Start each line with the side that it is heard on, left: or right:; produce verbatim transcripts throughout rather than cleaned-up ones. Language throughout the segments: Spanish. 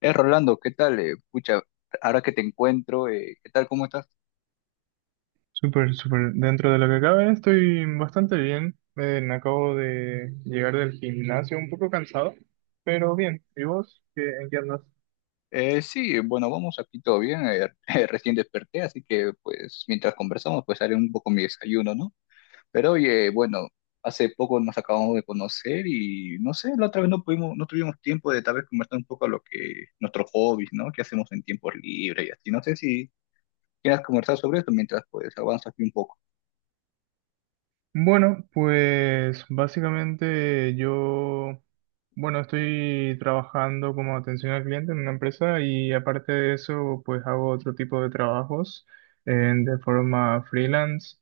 left: Eh, Rolando, ¿qué tal? Eh, pucha, ahora que te encuentro, eh, ¿qué tal? ¿Cómo estás?
right: Súper, súper. Dentro de lo que cabe, estoy bastante bien. Eh, me acabo de llegar del gimnasio un poco cansado, pero bien. ¿Y vos? ¿Qué, En qué andas?
left: Eh, sí, bueno, vamos aquí todo bien. Eh, eh, recién desperté, así que pues mientras conversamos, pues haré un poco mi desayuno, ¿no? Pero oye, bueno, hace poco nos acabamos de conocer y no sé, la otra vez no pudimos, no tuvimos tiempo de tal vez conversar un poco lo que nuestros hobbies, ¿no? ¿Qué hacemos en tiempos libres y así? No sé si quieras conversar sobre esto mientras pues avanzas aquí un poco.
right: Bueno, pues básicamente yo, bueno, estoy trabajando como atención al cliente en una empresa y aparte de eso, pues hago otro tipo de trabajos eh, de forma freelance.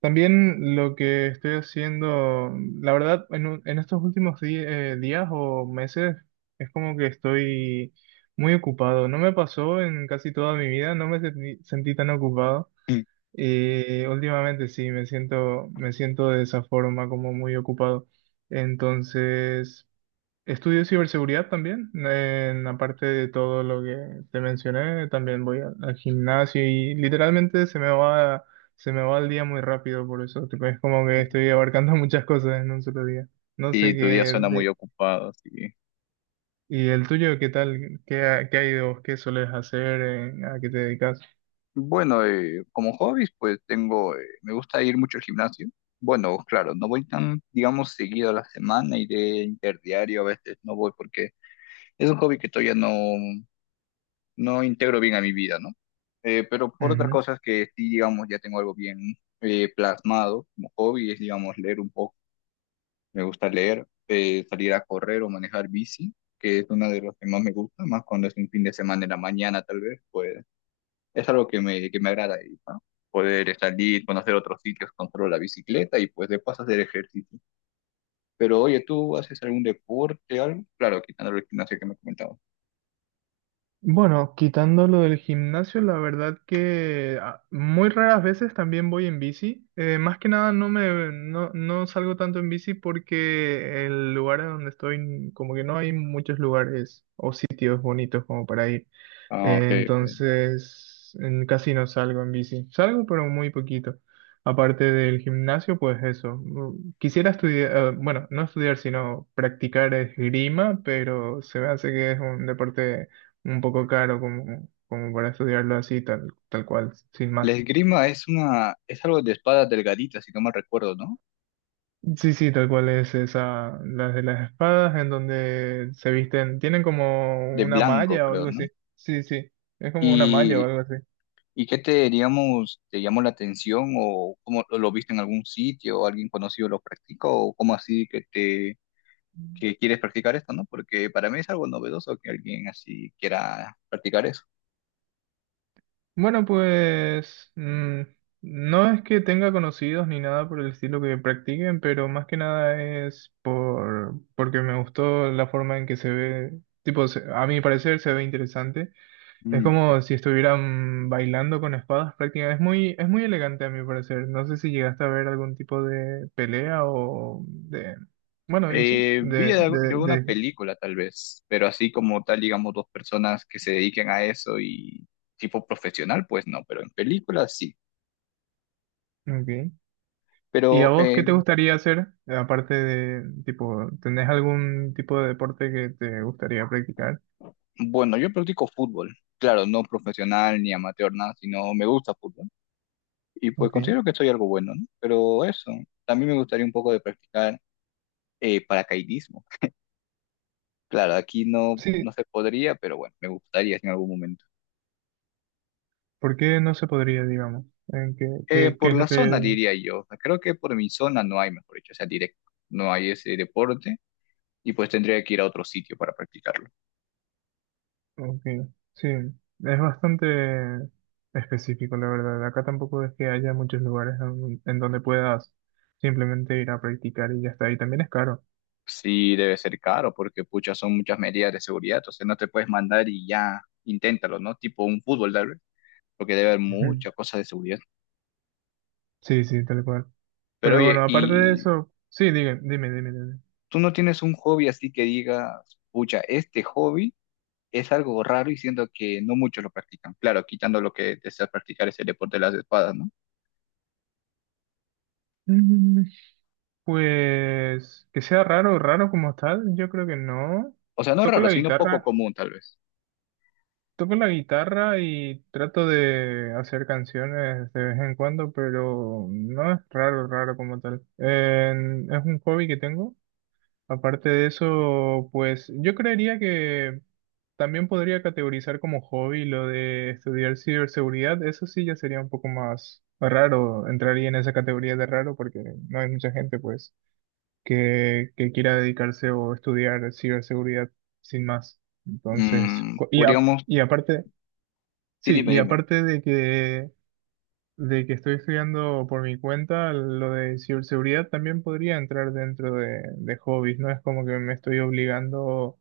right: También lo que estoy haciendo, la verdad, en, un- en estos últimos di- eh, días o meses, es como que estoy muy ocupado. No me pasó en casi toda mi vida, no me sentí sentí tan ocupado. Y últimamente sí, me siento, me siento de esa forma, como muy ocupado. Entonces, estudio ciberseguridad también. En, aparte de todo lo que te mencioné, también voy a- al gimnasio y literalmente se me va, se me va el día muy rápido por eso. Tipo, es como que
left: Mm.
right: estoy abarcando muchas cosas en un solo día. No sé
left: Sí,
right: qué...
left: tu día suena muy
right: de-
left: ocupado, sí.
right: ¿Y el tuyo qué tal? ¿Qué, ha- Qué hay de vos? ¿Qué solés hacer? Eh, ¿A qué te dedicas?
left: Bueno, eh, como hobbies, pues tengo, eh, me gusta ir mucho al gimnasio. Bueno, claro, no voy tan, digamos, seguido a la semana, iré interdiario, a veces no voy porque es un hobby que todavía no, no integro bien a mi vida, ¿no? Eh, pero por otras cosas que sí, digamos, ya tengo algo bien eh, plasmado como hobby, es, digamos, leer un poco. Me gusta leer, eh, salir a correr o manejar bici, que es una de las que más me gusta, más cuando es un fin de semana en la mañana, tal vez, pues es algo que me, que me agrada, y, ¿no? Poder salir, conocer otros sitios, controlar la bicicleta y pues de paso hacer ejercicio. Pero oye, ¿tú haces algún deporte, algo? Claro, quitando el gimnasio que me comentabas.
right: Bueno, quitando lo del gimnasio, la verdad que ah, muy raras veces también voy en bici. Eh, más que nada no me no, no salgo tanto en bici porque el lugar en donde estoy como que no hay muchos lugares o sitios bonitos como para ir.
left: Ah, ok,
right: Eh,
left: ok.
right: entonces en- casi no salgo en bici. Salgo pero muy poquito. Aparte del gimnasio, pues eso. Mm, quisiera estudiar, eh, bueno, no estudiar, sino practicar esgrima, pero se me hace que es un deporte un poco caro como, como para estudiarlo así, tal, tal cual, sin
left: La
right: más.
left: esgrima es una, es algo de espadas delgaditas, si no mal recuerdo, ¿no?
right: Sí, sí, tal cual es esa, las de las espadas, en donde se visten, tienen como
left: De
right: una
left: blanco,
right: malla o
left: creo,
right: algo
left: ¿no?
right: así. Sí, sí, es como una malla o
left: Y,
right: algo así.
left: ¿y qué te, digamos, te llamó la atención o cómo lo lo viste en algún sitio o alguien conocido lo practica o cómo así que te que quieres practicar esto, ¿no? Porque para mí es algo novedoso que alguien así quiera practicar eso.
right: Bueno, pues mm, no es que tenga conocidos ni nada por el estilo que practiquen, pero más que nada es por, porque me gustó la forma en que se ve, tipo, se- a mi parecer se ve interesante. Es
left: Mm, ok.
right: como si estuvieran bailando con espadas prácticamente. Es muy, es muy elegante a mi parecer. No sé si llegaste a ver algún tipo de pelea o de... Bueno, y sí,
left: Eh, vi
right: de,
left: de-
right: de,
left: yo una
right: de...
left: película tal vez, pero así como tal, digamos, dos personas que se dediquen a eso y tipo profesional, pues no, pero en películas sí.
right: Ok. ¿Y a
left: Pero
right: vos qué
left: eh,
right: te gustaría hacer? Aparte de, tipo, ¿tenés algún tipo de deporte que te gustaría practicar?
left: bueno, yo practico fútbol, claro, no profesional ni amateur, nada, sino me gusta fútbol. Y pues
right: Ok.
left: considero que soy algo bueno, ¿no? Pero eso, también me gustaría un poco de practicar eh, paracaidismo. Claro, aquí no, no
right: Sí,
left: se podría, pero bueno, me gustaría en algún momento.
right: ¿por qué no se podría, digamos? ¿En qué,
left: Eh,
right: qué, qué
left: por
right: es
left: la
right: lo
left: zona
right: que...
left: diría yo, creo que por mi zona no hay, mejor dicho, o sea, directo, no hay ese deporte y pues tendría que ir a otro sitio para practicarlo.
right: Ok, sí, es bastante específico, la verdad. Acá tampoco es que haya muchos lugares en, en donde puedas simplemente ir a practicar y ya está. Y también es caro.
left: Sí, debe ser caro porque pucha, son muchas medidas de seguridad, o sea, no te puedes mandar y ya, inténtalo, ¿no? Tipo un fútbol tal vez, porque debe haber
right: Ujú.
left: muchas cosas de seguridad.
right: Sí, sí, tal cual.
left: Pero
right: Pero bueno,
left: oye,
right: aparte de
left: ¿y
right: eso, sí, dime, dime, dime, dime.
left: tú no tienes un hobby así que digas, pucha, este hobby es algo raro y siento que no muchos lo practican? Claro, quitando lo que desea practicar es el deporte de las espadas, ¿no?
right: Mm, pues que sea raro, raro como tal, yo creo que no.
left: O sea, no
right: Toco
left: raro,
right: la
left: sino poco
right: guitarra,
left: común tal vez.
right: Toco la guitarra y trato de hacer canciones de vez en cuando, pero no es raro, raro como tal. En- es un hobby que tengo. Aparte de eso, pues yo creería que también podría categorizar como hobby lo de estudiar ciberseguridad. Eso sí ya sería un poco más raro, entraría en esa categoría de raro porque no hay mucha gente pues que, que quiera dedicarse o estudiar ciberseguridad sin más. Entonces,
left: Mm,
right: co- y, a-
left: podríamos,
right: y aparte...
left: sí,
right: Sí,
left: dime,
right: y
left: dime.
right: aparte de que, de que estoy estudiando por mi cuenta, lo de ciberseguridad también podría entrar dentro de, de hobbies, no es como que me estoy obligando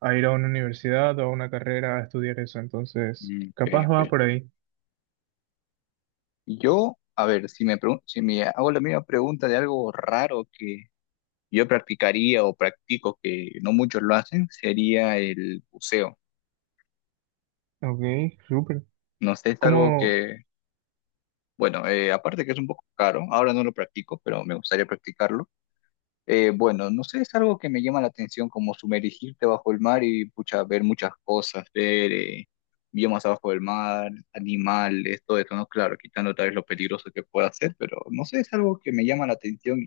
right: a ir a una universidad o a una carrera a estudiar eso, entonces
left: Mm, ok,
right: capaz va
left: ok.
right: por ahí.
left: Yo, a ver, si me, pregun- si me hago la misma pregunta de algo raro que yo practicaría o practico que no muchos lo hacen, sería el buceo.
right: Ok, súper.
left: No sé, es algo
right: ¿Cómo?
left: que, bueno, eh, aparte que es un poco caro, ahora no lo practico, pero me gustaría practicarlo. Eh, bueno, no sé, es algo que me llama la atención, como sumergirte bajo el mar y pucha, ver muchas cosas, ver eh, biomas abajo del mar, animales, todo esto, ¿no? Claro, quitando tal vez lo peligroso que pueda ser, pero no sé, es algo que me llama la atención y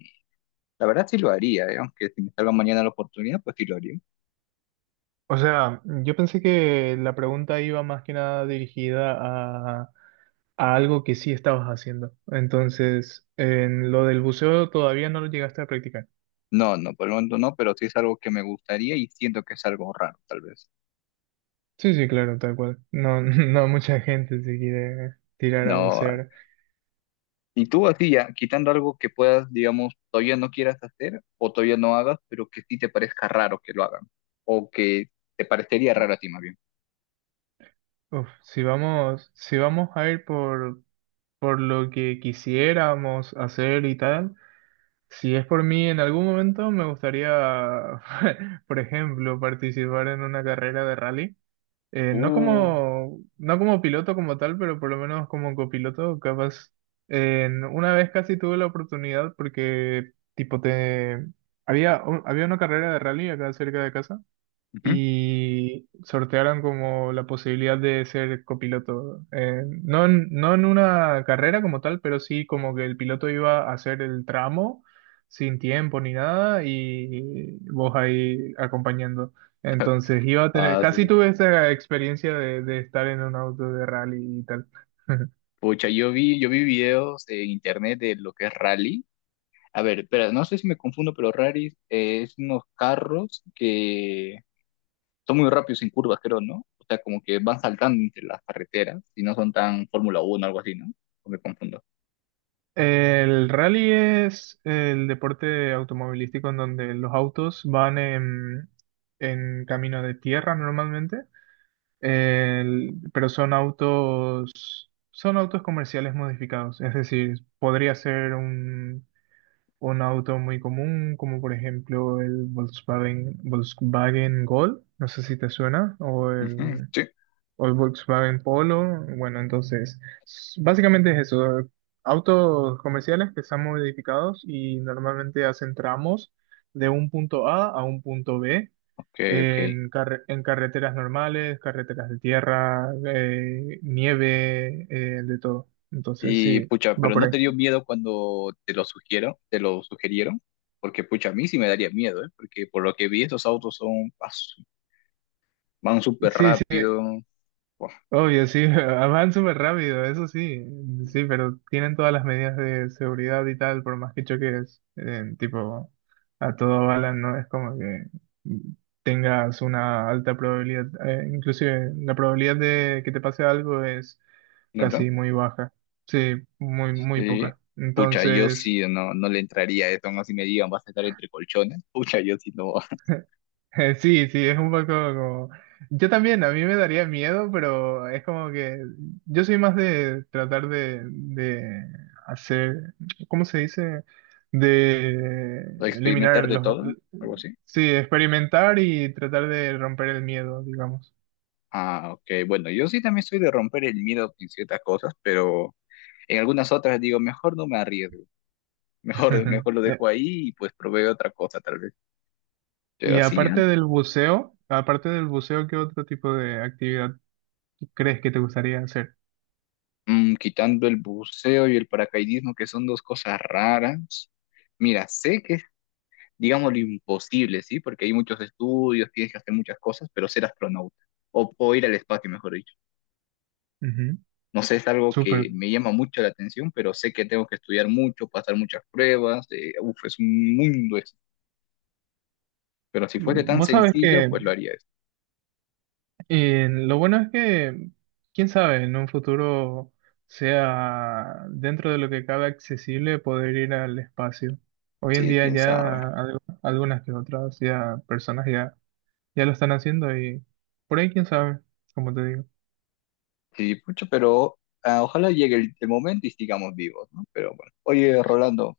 left: la verdad sí lo haría, ¿eh? Aunque si me salga mañana la oportunidad, pues sí lo haría.
right: O sea, yo pensé que la pregunta iba más que nada dirigida a, a algo que sí estabas haciendo, entonces en lo del buceo todavía no lo llegaste a practicar.
left: No, no, por el momento no, pero sí es algo que me gustaría y siento que es algo raro, tal vez.
right: Sí, sí, claro, tal cual. No, no mucha gente se quiere tirar a
left: No,
right: bucear.
left: y tú así ya, quitando algo que puedas, digamos, todavía no quieras hacer o todavía no hagas, pero que sí te parezca raro que lo hagan o que te parecería raro a ti más bien.
right: Uf, si vamos, si vamos a ir por, por lo que quisiéramos hacer y tal, si es por mí, en algún momento me gustaría, por ejemplo, participar en una carrera de rally. Eh, no
left: Uh,
right: como, no como piloto como tal, pero por lo menos como copiloto, capaz. En- una vez casi tuve la oportunidad porque, tipo, te... Había, un- había una carrera de rally acá cerca de casa
left: ujú.
right: y sortearon como la posibilidad de ser copiloto. Eh, no, en- no en una carrera como tal, pero sí como que el piloto iba a hacer el tramo sin tiempo ni nada y vos ahí acompañando. Entonces iba a tener,
left: Ah, sí,
right: casi
left: sí.
right: tuve esa experiencia de, de estar en un auto de rally y tal.
left: Pucha, yo vi, yo vi videos en internet de lo que es rally. A ver, espera, no sé si me confundo, pero rally eh, es unos carros que son muy rápidos en curvas, creo, ¿no? O sea, como que van saltando entre las carreteras y no son tan Fórmula uno o algo así, ¿no? O me confundo.
right: El rally es el deporte automovilístico en donde los autos van en, en camino de tierra normalmente. El- pero son autos, son autos comerciales modificados, es decir, podría ser un, un auto muy común, como por ejemplo el Volkswagen, Volkswagen Gol, no sé si te suena, o
left: Ujú,
right: el,
left: sí,
right: o el Volkswagen Polo. Bueno, entonces, s- básicamente es eso, autos comerciales que están modificados y normalmente hacen tramos de un punto A a un punto B
left: ok, ok.
right: en, carre- en carreteras normales, carreteras de tierra, eh, nieve, eh, de todo. Entonces,
left: Y
right: sí,
left: pucha,
right: va
left: pero
right: por
left: ¿no te dio
right: ahí.
left: miedo cuando te lo sugieron, te lo sugerieron? Porque pucha, a mí sí me daría miedo, ¿eh? Porque por lo que vi, estos autos son, ah, su- van súper
right: Sí, sí,
left: rápido. Buah,
right: obvio, sí, van súper rápido, eso sí, sí, pero tienen todas las medidas de seguridad y tal, por más que choques, eh, tipo, a todo bala, no es como que tengas una alta probabilidad, eh, inclusive la probabilidad de que te pase algo es
left: ¿no, no?
right: casi muy baja, sí, muy, muy
left: Sí.
right: poca.
left: Pucha, yo
right: Entonces,
left: sí no, no le entraría a eso, no si me digan, vas a estar entre colchones. Pucha, yo sí no.
right: sí, sí, es un poco como... Yo también, a mí me daría miedo, pero es como que yo soy más de tratar de, de hacer, ¿cómo se dice? De
left: ¿A
right: eliminar
left: experimentar de
right: los...
left: todo? Algo así.
right: Sí, experimentar y tratar de romper el miedo, digamos.
left: Ah, ok. Bueno, yo sí también soy de romper el miedo en ciertas cosas, pero en algunas otras digo, mejor no me arriesgo. Mejor, mejor lo
right: Eh,
left: dejo ahí y pues proveo otra cosa tal vez. Pero
right: Y
left: así, ¿no?
right: aparte del buceo, aparte del buceo, ¿qué otro tipo de actividad crees que te gustaría hacer?
left: Mm, quitando el buceo y el paracaidismo, que son dos cosas raras. Mira, sé que es, digamos, lo imposible, ¿sí? Porque hay muchos estudios, tienes que hacer muchas cosas, pero ser astronauta o, o ir al espacio, mejor dicho.
right: Ujú,
left: No sé, es algo que
right: súper.
left: me llama mucho la atención, pero sé que tengo que estudiar mucho, pasar muchas pruebas. Eh, uf, es un mundo eso. Pero si fuese
right: Mm,
left: tan
right: vos sabés
left: sencillo,
right: que
left: pues lo haría eso.
right: y lo bueno es que, quién sabe, en un futuro sea dentro de lo que cabe accesible poder ir al espacio. Hoy en
left: Sí,
right: día
left: quién sabe.
right: ya al- algunas que otras ya personas ya, ya lo están haciendo y por ahí quién sabe, como te digo.
left: Sí, pucha, pero ah, ojalá llegue el, el momento y sigamos vivos, ¿no? Pero bueno. Oye, Rolando.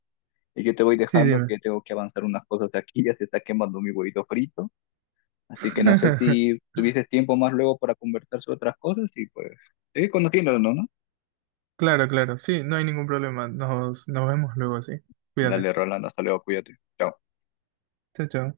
left: Y yo te voy
right: Sí,
left: dejando
right: dime.
left: que tengo que avanzar unas cosas aquí, ya se está quemando mi huevito frito. Así que no sé si tuvieses tiempo más luego para conversar sobre otras cosas y pues seguir conociéndonos, ¿no?
right: Claro, claro, sí, no hay ningún problema. Nos, nos vemos luego, sí. Cuídate.
left: Dale, Rolando, hasta luego, cuídate. Chao.
right: Chao, chao.